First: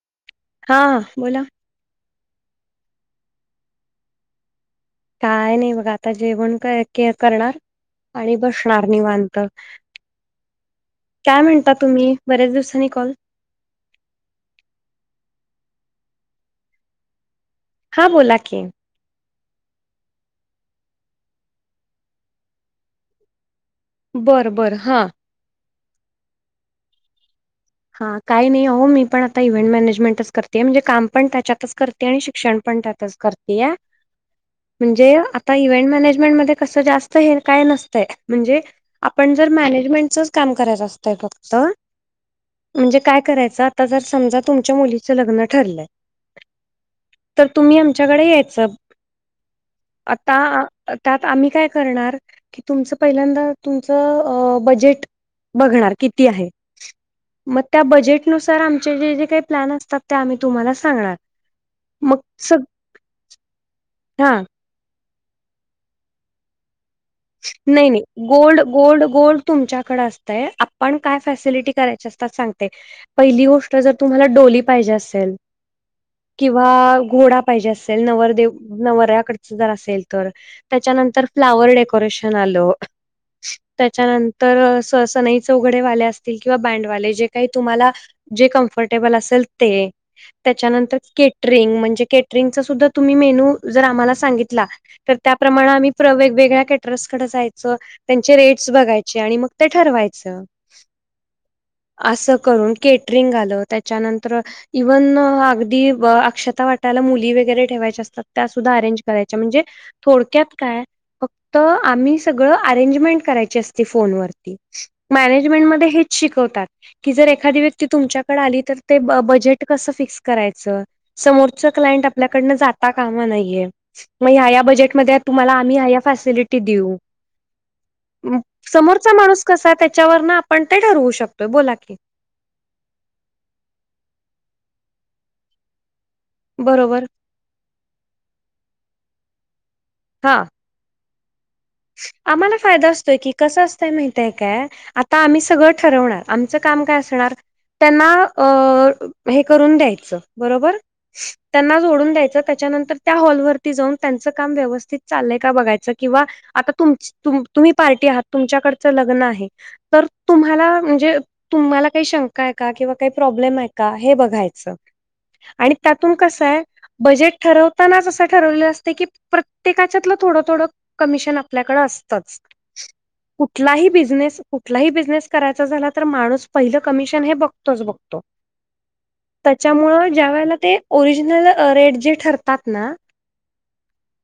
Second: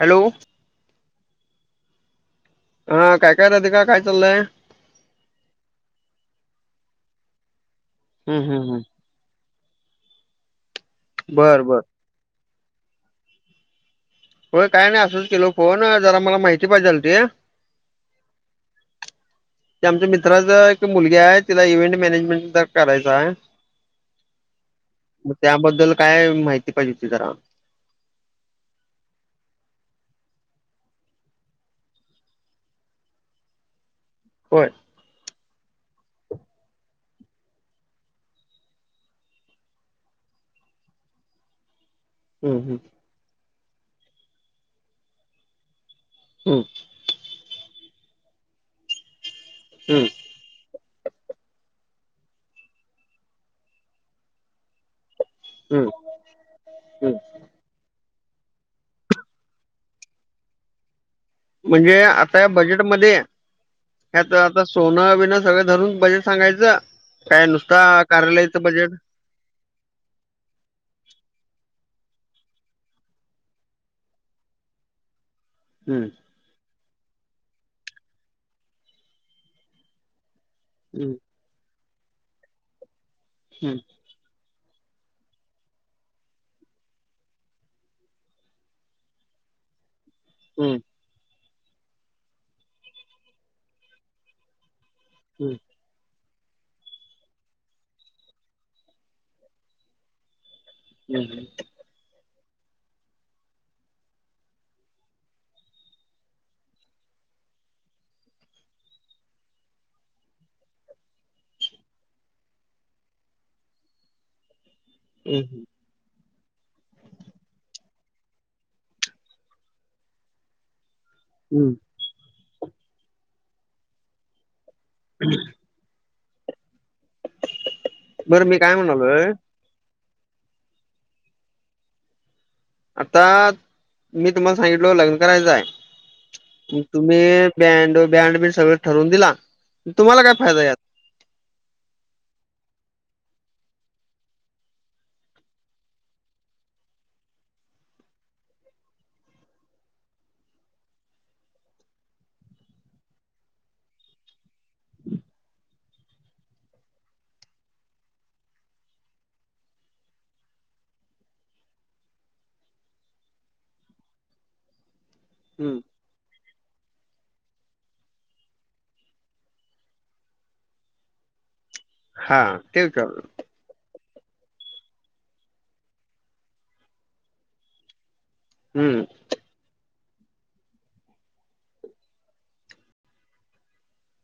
Hello.. हा बोला.. हा काय काय राधिका काय चाललंय.. काय नाही बघा आता जेवण काय के अ, करणार आणि हम्म हम्म हम्म. बशणार निवांत.. काय बर म्हणता बर तुम्ही बऱ्याच दिवसांनी कॉल.. होय. काय नाही असंच केल फोन जरा मला माहिती पाहिजे झालती. हा. बोला की. [inaudible] ते आमच्या मित्राच एक मुलगी हाय तिला इव्हेंट मॅनेजमेंटचं करायचाय. बरं बरं हां. मग त्याबद्दल काय माहिती पाहिजे होती जरा. हा काही नाही हो मी पण आता इव्हेंट मॅनेजमेंटच करते म्हणजे काम पण त्याच्यातच करते आणि शिक्षण पण त्यातच कर या होय म्हणजे आत इव्हेंट मॅनेजमेंट मध्ये कसं जास्त, हे काय नसतंय म्हणजे आपण जर मॅनेजमेंटचंच काम करायचं असतंय फक्त हम्म हम्म म्हणजे काय करायचं आता, जर समजा तुमच्या मुलीच लग्न ठरलंय हम्म. तर तुम्ही आमच्याकडे यायचं. हम्म. आता त्यात आम्ही काय करणार की तुमचं पहिल्यांदा तुमचं बजेट हम्म बघणार किती आहे. हम्म मग त्या बजेटनुसार आमचे, जे-जे काही प्लॅन असतात, ते आम्ही तुम्हाला सांगणार. म्हणजे मग आता या सग बजेटमध्ये, हा ह्याच सोनं बिनं सगळं धरून बजेट सांगायचा. नई नई गोल्ड गोल्ड गोल्ड तुमच्याकड असतंय, आपण काय फॅसिलिटी करायचे ते सांगते. पहिली गोष्ट, जर तुम्हाला डोली पाहिजे असेल हम्म. किंवा घोडा पाहिजे असेल, नवरदेव नवऱ्याकडच जर असेल तर हम्म त्याच्यानंतर फ्लावर डेकोरेशन आलं, हम्म त्याच्यानंत तर स अस अस नईच उघडे वाले असतील किंवा बँडवाले जे काही तुम्हाला जे कम्फर्टेबल असेल ते हम्म त्याच्यानंतर केटरिंग, म्हणजे केटरिंगचा सुद्धा तुम्ही मेन्यू जर आम्हाला सांगितला तर त्याप्रमाणे हम्म आम्ही प्र वेगवेगळ्या कॅट [unintelligible] कड जायच, त्यांचे रेट्स बघायचे आणि मग ते ठरवायचं. हम्म हम्म. असं करून केटरिंग आलं त्याच्यानंतर इव्हन अगदी अक्षता वाटायला मुली वगैरे ठेवायच्या असतात त्या सुद्धा अरेंज करायच्या म्हणजे थोडक्यात काय तर आम्ही सगळ अरेंजमेंट करायची अस फोन वरती हम्म हम्म. मॅनेजमेंटमध्ये हे शिकवतात. कि जर एखादी व्यक्ती तुमच्याकडे आली, तर ते बजेट कसं फिक्स करायचं. समोरच हम्म. क्लायंट आपल्याकडन जाता कामा नहिये, मग ह्या-ह्या बजेटमध्ये तुम्हाला आम्ही ह्या या फॅसिलिटी देऊ बरं मी काय समोरचा म्हणालोय माणूस कसाय त्याच्यावरन आपण ते ठरवू शकतोय बोला की आता मी तुम्हाला सांगितलो लग्न करायचं आहे बरोबर तुम्ही बँड बँड बि सगळ ठरवून दिला तुम्हाला काय हा फायदा यात आम्हाला फायदा असतोय की कसा असतंय माहितय काय आता आम्ही सगळं ठरवणार आमचं काम काय असणार त्यांना अ हे करून द्यायचं बरोबर त्यांना जोडून द्यायचं त्याच्यानंतर त्या हॉलवरती जाऊन त्यांचं काम व्यवस्थित चाललंय का बघायचं किंवा आता तुमच तुम्ही पार्टी आहात तुमच्याकडचं लग्न आहे तर तुम्हाला म्हणजे तुम्हाला काही शंका आहे का किंवा काही प्रॉब्लेम आहे का हे बघायचं आणि हम्म त्यात पण कसं हाय बजेट ठरवतानाच असं ठरवलेल असते की प्रत्येकाच्यातलं थोडं थोडं कमिशन आप आपल्याकड असतच हा ते विचारलं कुठलाही बिझनेस कुठलाही बिझनेस करायचा झाला तर माणूस पहिलं कमिशन हे बघतोच बघतो हम्म त्याच्यामुळं ज्या वेळेला ते ओरिजनल रेट जे ठरतात ना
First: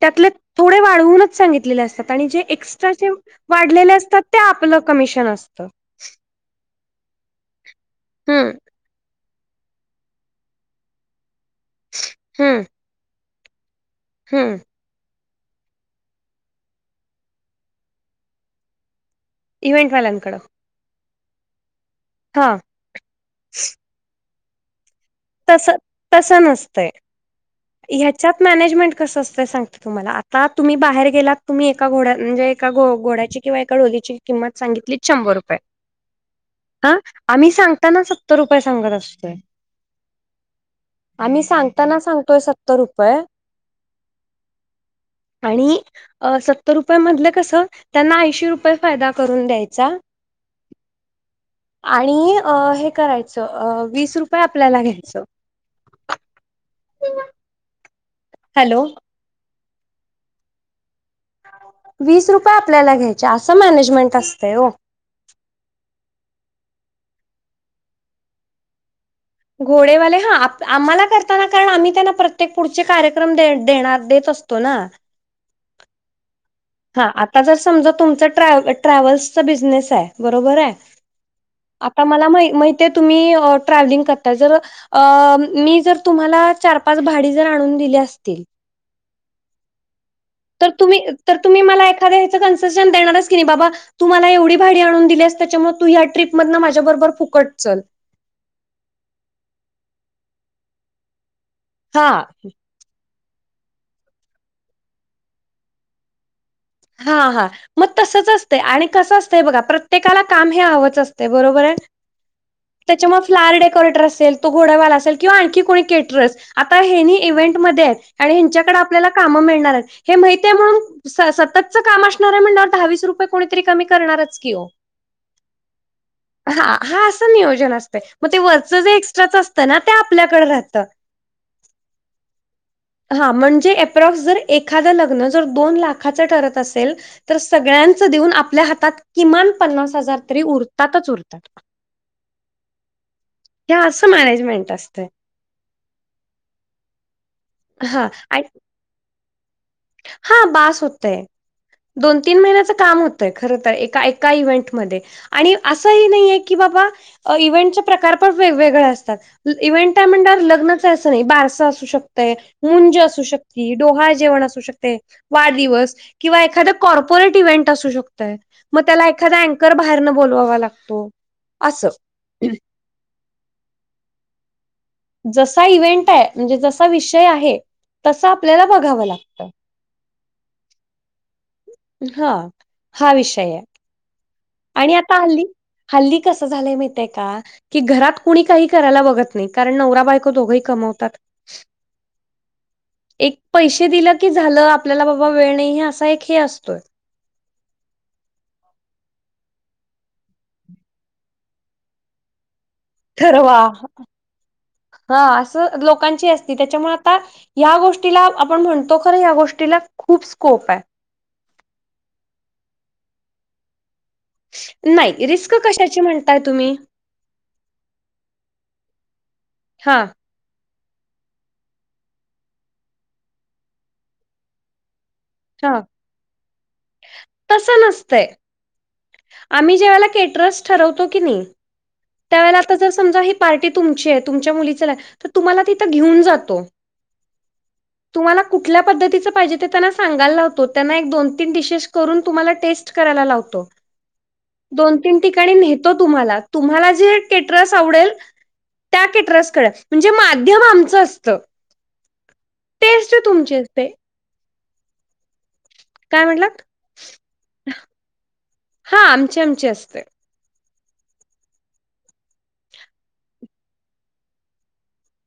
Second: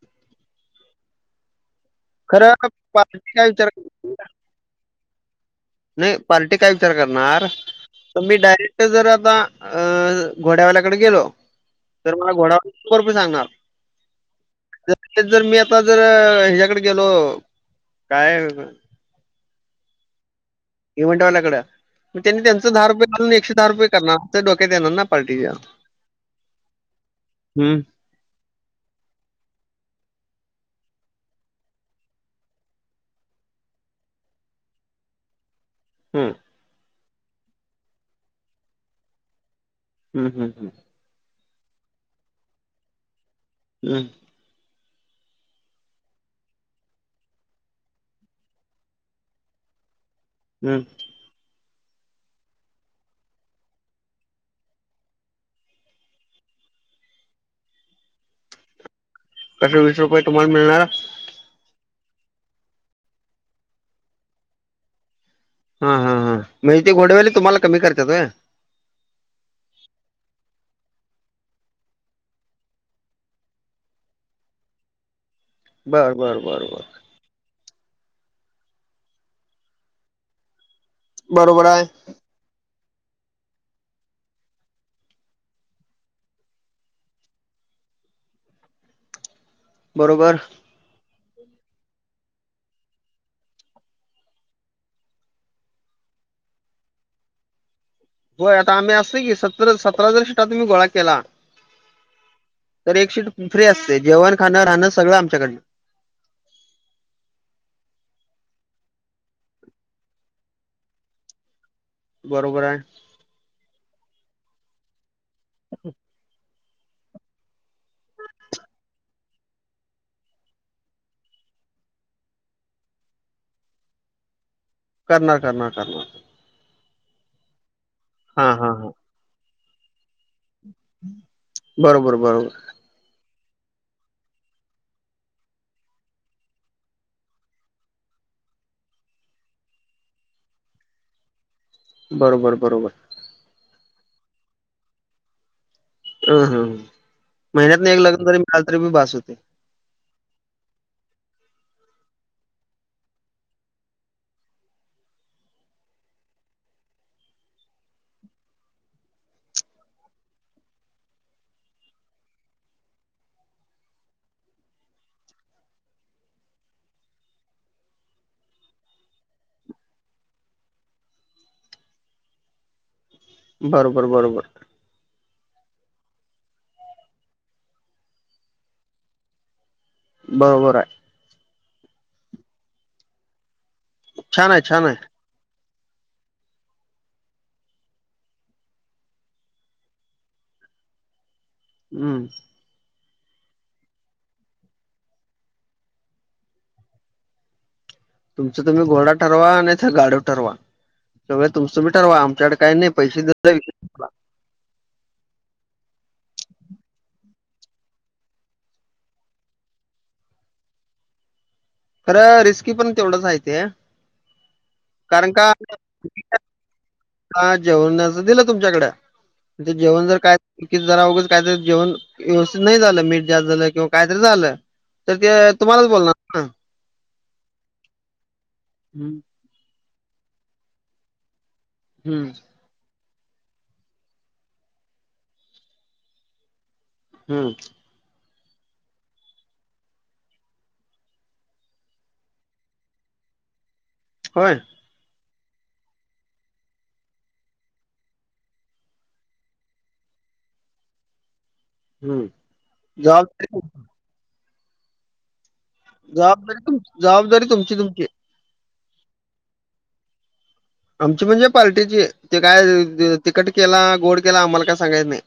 त्यातले थोडे वाढवूनच सांगितलेले असतात आणि जे खरं एक्स्ट्राचे पार्टी काय विचार वाढलेले असतात. ते आपलं कमिशन असतं. नाही. पार्टी काय विचार करणार तर मी हम्म डायरेक्ट जर आता - - अं घोड्यावाल्याकडे गेलो तर मला घोडा शंभर रुपये सांगणार. हम. [unintelligible] जर मी आता जर हेच्याकडे गेलो. काय? इव्हेंट वाल्यांकड. इव्हेंटवाल्याकड. मग त्यांनी त्यांचं दहा रुपये घालून एकशे दहा रुपये करणार. तेच डोक्यात येणार ना. पार्टीच्या तस, तस नसतंय. हम्म ह्या - - त्यात मॅनेजमेट कसं असतं सांगते तुम्हाला, आता तुम्ही बाहेर गेलात तुम्ही एका घोड्या म्हणजे एका घो घोड्याची - - किंवा एका डोलीची किंमत संगीतली शंभर रुपये. हम्. हा आम्ही सांगताना सत्तर रुपये सांगत असतोय. हं, हं, हंम. आम्ही सांगताना सांगतोय सत्तर रुपये. हम्. आणि अ सत्तर रुपये मधलं कसं त्यांना ऐंशी रुपये फायदा करून द्यायचा. हम्म. आणि अ हे करायचं वीस रुपये आपल्याला घ्यायचं. हॅलो. कसे वीस रुपये तुम्हाला मिळणार? वीस रुपये आपल्याला घ्यायचे. असं मॅनेजमेंट असतंय ओ. हा, हा, हां. म्हणजे ते घोडवाली तुम्हाला कमी करत्यात व्हयं. घोडेवाले हा आम्हाला करताना कारण आम्ही त्यांना प्रत्येक पुढचे कार्यक्रम दे देणार देत असतो तो ना. बर, बर, बर, बर. हा. आता जर समजा तुमचा ट्रॅव्ह ट्रॅव्हल्सचा बिझनेस हाय बरोबर हाय. बरोबर हाय. आता मला मा माहिती आहे तुम्ही ट्रॅव्हलिंग करताय. जर अ मी जर तुम्हाला चार, पाच भाडी जर आणून दिली असतील बरोबर. तर तुम्ही तर तुम्ही मला एखाद्या ह्याचं कन्सेशन देणारच की बाबा - - तू मला एवढी भाडी आणून दिलीस त्याच्यामुळे तू या ट्रिपमधन माझ्याबरोबर फुकट चल. होय आता आम्ही असत की सत सतरा जर शीटा तुम्ही गोळा केला हा. तर एक शीट फ्री असते जेवण खाणं राहणं सगळं आमच्याकडन. हा. हा. मग तसच असतयं आणि कसं असतं बघा प्रत्येकाला काम हे हवंच असतय बरोबर हाय. बरोबर हाय. त्याच्यामुळे फ्लॉवर डेकोरेटर असेल. तो घोड्यावाला असेल किंवा आणखी कोणी कॅटरर्स आता हेनी इव्हेंट मध्ये आहेत आणि ह्यांच्याकडे आपल्याला काम मिळणार आहेत हे माहतीये म्हणून स सततच काम असणार हाय म्हणल्यावर दहावीस रुपये कोणीतरी कमी करणारच की ओ. करणार, करणार, करणार. हा हा असं नियोजन असतय. मग ते हा वरच हा हा जे एक्स्ट्राच असतं ना ते आपल्याकडे राह बरोबर, बरोबर. हा म्हणजे अप्रॉक्स जर एखादं लग्न जर दोन लाखाचं ठरत असेल तर सगळ्यांच देऊन आपल्या हातात किमान पन्नास हजार तरी उरतातच [unintelligible] बरोबर बरोबर हे असं मॅनेजमेंट असतंय अ ह महिन्यातन एक हा लग्न जरी आणि मिळालं तरी बी बास होतय हा बास होतय दोन तीन महिन्याचं काम आणि असं ह नाही आहे की बाबा इव्हेंटचे प्रकार पण वेगवेगळे असतात इव्ंट ट म्हण लग्नच आहे असं नाही बारसं असू शकतं मूंज असू शकते डोहा जेवण असू शकते वाढदिवस किंवा एखाद कॉर्पोरेट इव्हेंट असू शकतय मग त्याला एखादा अँकर बाहेरनं बोलवावा लागतो असं बरोबर बरोबर जसा इव्हेंट आहे म्हणजे जसा विषय आहे तसा आपल्याला बघावं लागतं बरोबर आहे हा हा विषय आहे छान आहे छान आणि आहे आता हल्ली हल्ली कसं झालंय माहितय का कि घरात कुणी काही करायला बघत नाही कारण नवरा बायको दोघही कमवतात हम्म एक पैसे दिलं की झालं आपल्याला बाबा वेळ,, नाही सा एक हे असतोय तुमच तुम्ही घोडा ठरवा आणि, गाढव ठरवा सगळं तुमचं मी ठरवा आमच्याकडडे काही नाही पैसे ठरवा हा असं लोकांची असती त्याच्यामुळे आता या गोष्टीला आपण म्हणतो खर या गोष्टीला खूप स्कोप आहे खरं रिस्की पण तेवढंच आहे ते नाही कारण रिस्क कशाची म्हणताय तुम्ही ह जेवणाच दिलं तुमच्याकडे ते हा जेवण जर काय की जरा अगघंच काहीतरी जेवण व्यवस्थित नाही झालं मीठ जास्त झालं किंवा काहीतरी झालं तर ते हा तुम्हालाच बोलणार तसं नसतंय ना आम्ही, जेवायला केटरस ठरवतो की नाही हम्म तर आता जर समजा ही पार्टी तुमची आहे तुमच्या मुलीच तर तुम्हाला तिथं घेऊन जातो हम्म तुम्हाला कुठल्या पद्धतीचं पाहिजे ते त्यांना सांगायला लावतो त्यांना एक दोन तीन डिशेस करून तुम्हाला टेस्ट करायला लावतो होय दोन तीन ठिकाणी नेतो तुम्हाला तुम्हाला केटरस आवडेल त्या केटरस कडे म्हणजे माध्यम आमचं असतं हम्म टेस्ट जा तुमची असते काय म्हटलात? जबाबदारी तुम जबाबदारी तुमची तुमची हा आमची आमची असते आमची म्हणजे पार्टीची ते काय तिकट केला गोड केला आम्हाला काय सांगायच नाही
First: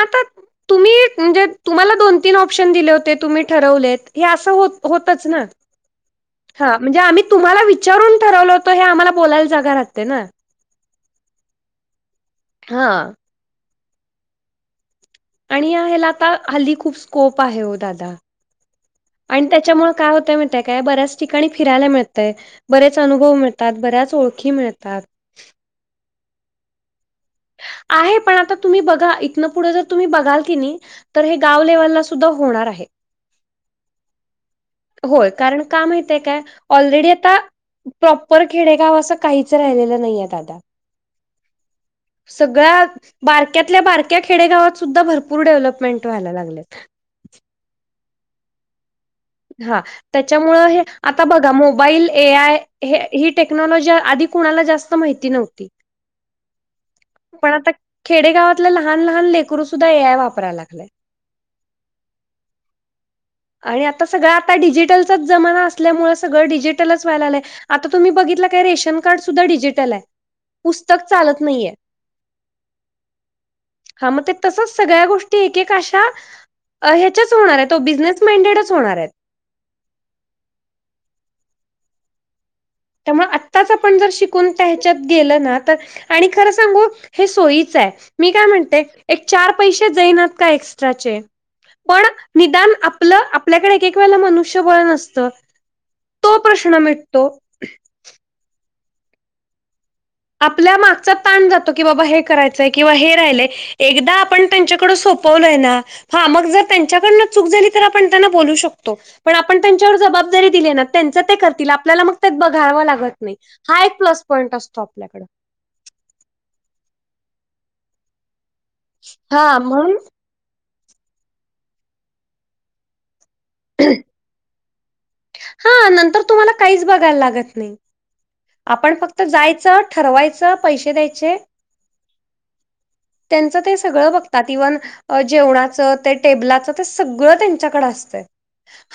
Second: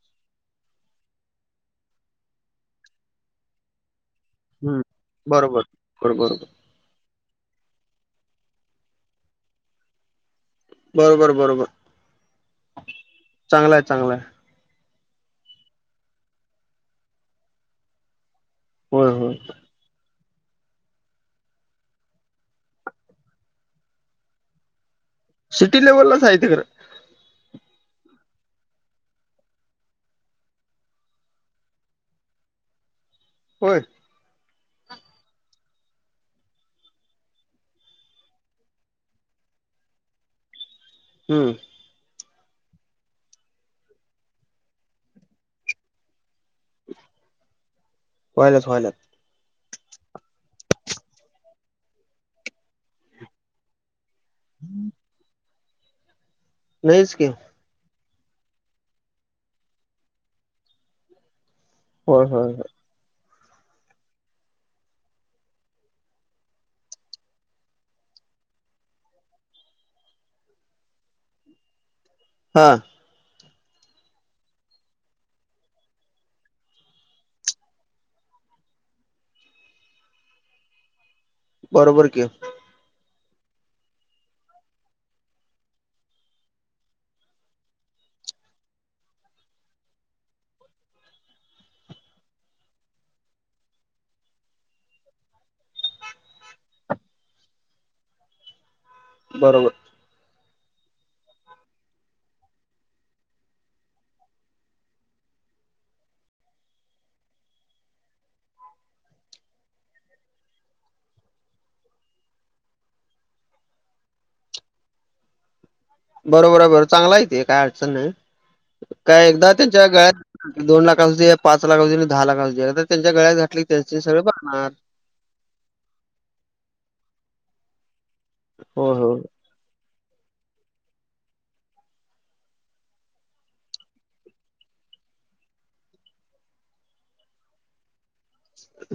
आता तुम्ही म्हणजे तुम्हाला दोन तीन ऑप्शन दिले होते तुम्ही ठरवलेत हे असं होत हम्म होतच ना बरोबर बरोबर बरोबर हा म्हणजे आम्ही तुम्हाला विचारून ठरवल होतं हे आम्हाला बोलायला जागा राहते ना बरोबर बरोबर हा. चांगलाय चांगलंय आणि ह्याला आता हल्ली खूप स्कोप आहे हो दादा होय होय आणि त्याच्यामुळे काय होतय म काय बऱ्याच ठिकाणी फिरायला मिळतंय बरेच अनुभव मिळतात बऱ्याच ओळखी मिळतात सिटी लेव्हलच आहेय खं आहे पण आता तुम्ही बघा इथनं पुढं जर तुम्ही बघाल की नाही तर हे गाव लेव्हलला सुद्धा होणार आहे होय होय कारण का माहितय काय ऑलरेडी आता प्रॉपर खेडेगाव असं काहीच राहिलेलं नाहीय दादा हं सगळ्या बारक्यातल्या बारक्या खेडेगावात सुद्धा भरपूर डेव्हलपमेंट व्हायला लागलेत होयलाच वयला हा त्याच्यामुळे हे आता बघा मोबाईल ए आय हे ही टेक्नॉलॉजी आध कुणाला जास्त माहिती नव्हती नाहीचक पण आता खेडेगावातले लहान लहान लेकरू सुद्धा ए आय वापरायला लागलेय हो हो आणि आता सगळं आता डिजिटलचाच जमाना असल्यामुळें सगळं डिजिटलच व्हायलालं आहे आता तुम्ही बघितलं काय रेशन कार्ड सुद्धा डिजिटल आहे पुस्तक चालत नाहीये हा हा मग ते तसच सगळ्या गोष्टी एकका अशा ह्याच्याच होणार आहे तो बिझनेस माइंडेडच होणार आहेत बरोबर कि त्यामुळे आत्ताच आपण जर शिकून त्या हच्यात गेल ना तर आणि खरं सांगू हे सोयीच आहे मी काय म्हणते एक चार पैसे देईनात का एक्स्ट्राचे पण निदान आपलं आपल्याकडे एक एक वेळेला मनुष्यबळ नसतं तो प्रश्न मिटतो बरोबर आपल्या मागचा ताण जातो की बाबा हे करायचंय किंवा हे राहिलंय एकदा आपण त्यांच्याकड सोपवलोय ना हा मग जर त्यांच्याकडन चूक झाली तर आपण त्यांना बोलू शकतो पण आपण त्यांच्यावर जबाबदारी दिली ना त्यांच ते करतील आपल्याला मग त्यात बघावं लागत नाही हा एक प्लस पॉईंट असतो आपल्याकड बरोबर आहे बर चांगला येते काय अडचण नाही काय एकदा हा त्यांच्या म्हणून गळ्यात दोन लाख असू दे पाच लाख अस दे आणि दहा लाख असू दे त्यांच्या गळ्यात घातटली त्यां सगळे बनणार हा नंतर तुम्हाला काहीच बघायला लागत नाही हो आपण हो फक्त जायचं ठरवायचं पैसे द्यायचे [inaudible] त्यांचं ते सगळं बघतात इव्हन अ जेवणाचं ते टेबलाचं ते सगळं त्यांच्याकड असतं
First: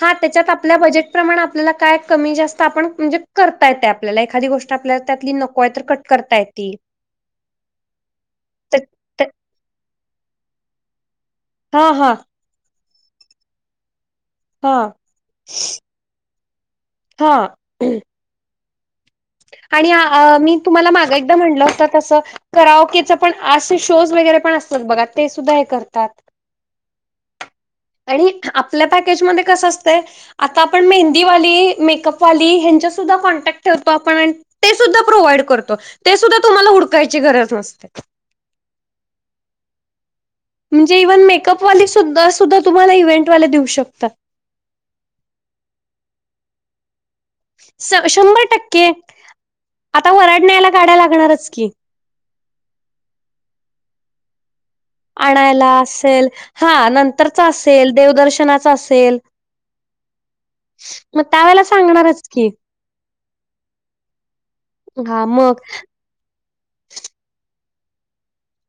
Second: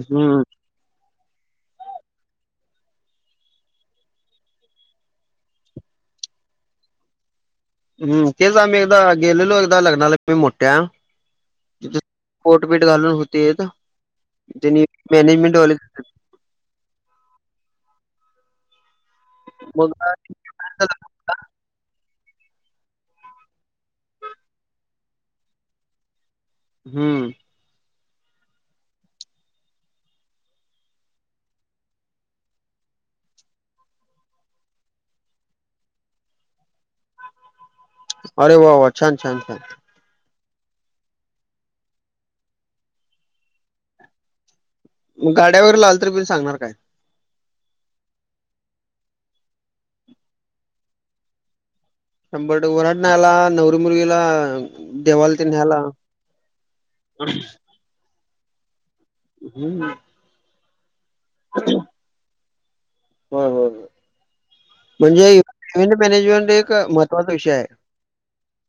हा त्याच्यात आपल्या बजेट प्रमाण आपल्याला काय कमी जास्त आपण म्हणजे करताय त्या आपल्याला एखादी गोष्ट आपल्याला त्यातली नको आहे तर कट करता येतील हम्म तेच आम्ही एकदा गेलेलो एकदा लग्नाला मोठ्या हा हा पोटपेठ घालून होते हा जनी मॅनेजमेंट वॉलेज हा आणि मग मी तुम्हाला माग एकदा म्हटलं होतं तसं कराओकेचा पण अस शोज वगैरे पण असत बघा ते सुद्धा हे करतात हम्म आणि आपल्या पॅकेजमध्येध्ये कसं असतंय आता आपण मेहंदीवाली मेकअपवाली हच्या सुद्धा कॉन्टॅक्ट ठरतो आपण ते सुद्धा प्रोव्हाइड करतो ते सुद्धा तुम्हाला हडकायची गरज नसते अरे वा वा छान छान छान म्हणजे इव्हन मेकपवाली सुध सुद्धा तुम्हाला इव्हेंट वाले देऊ शकतात मग गाड्यावर लावल तरी बि सांगणार काय? शंभर टक्के आता वर्हाड न्यायला गाड्या लागणारच की. शंभर ट वर्हाड न्यायला नवरी मुलगीला देवाला ते आणायला न्यायला असेल, हां नंतरचा असेल, देवदर्शनाचा असेल. हम्म. मग त्यावेेळेला सांगणारच की. हो हो हा म्हणजे मग इव्हेंट मॅनेजमेंट एक महत्त्वाचा विषय आहे.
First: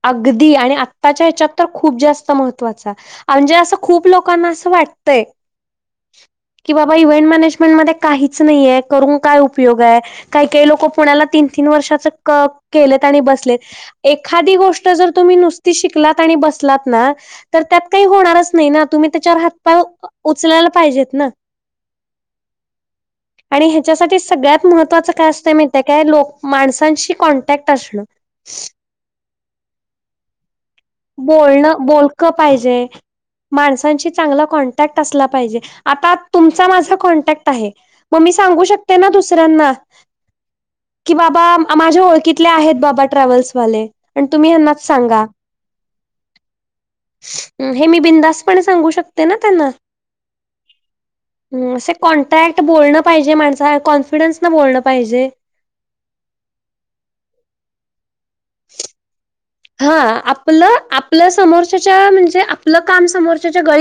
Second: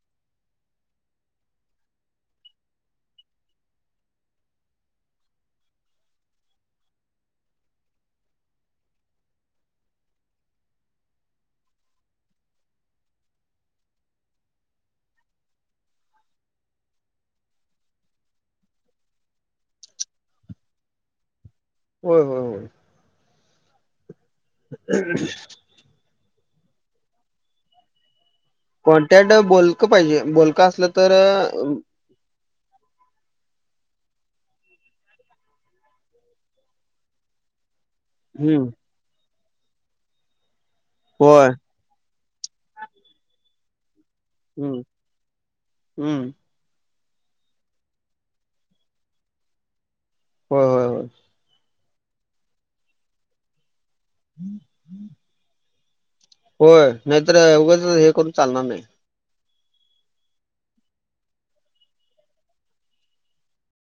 अगदी आणि आत्ताच्या हेच्यात तर खूप जास्त महत्त्वाच म्हणजे असं खूप लोकांना असं वाटतय. की बाबा इव्हेंट मॅनेजमेंट मध्ये काहीच नाहीे करून काय उपयोग आहे. काही काही लोक पुण्याला तीन तीन वर्षाच केलेत आणि बसलेत एखादी गोष्ट ष्ट जर तुम्ही नुसती शिकलात आणि बसलात ना तर त्यात काही होणारच नाही ना तुम्ही त्याच्यावर हातपाय उचलायला पाहिजेत ना. होय होय होय. आणि हेच्यासाठी सगळ्यात महत्वाचं काय असतंय मी त्या का लोक माणसांशी कॉन्टॅक्ट असण. कॉन्टॅक्ट बोलक पाहिजे बोलक असल बोलणं बोलक पाहिजे. माणसांशी चांगला कॉन्टॅक्ट असला पाहिजे आता तुमचा माझा कॉन्टॅक्ट आहे. म मी सांगू हं, शकते ना दुसऱ्यांना की बाबा होय. माझ्या ओळखीतले आहेत बाबा ट्रॅव्हल्सवाले आणि तुम्ही यांनाच सांगा. हम्म. हे मी बिनधास्तपणे सांगू शकते ना त्यांना. होय होय होय. असे कॉन्टॅक्ट बोलणं पाहिजे माणसाला कॉन्फिडन्स न बोलणं पाहिजे. होय नाहीतर एवढंच हे करून चालणार नाही. हां आपलं आपल्या समोरच्याच्या म्हणजे आपलं काम समोरच्याच्या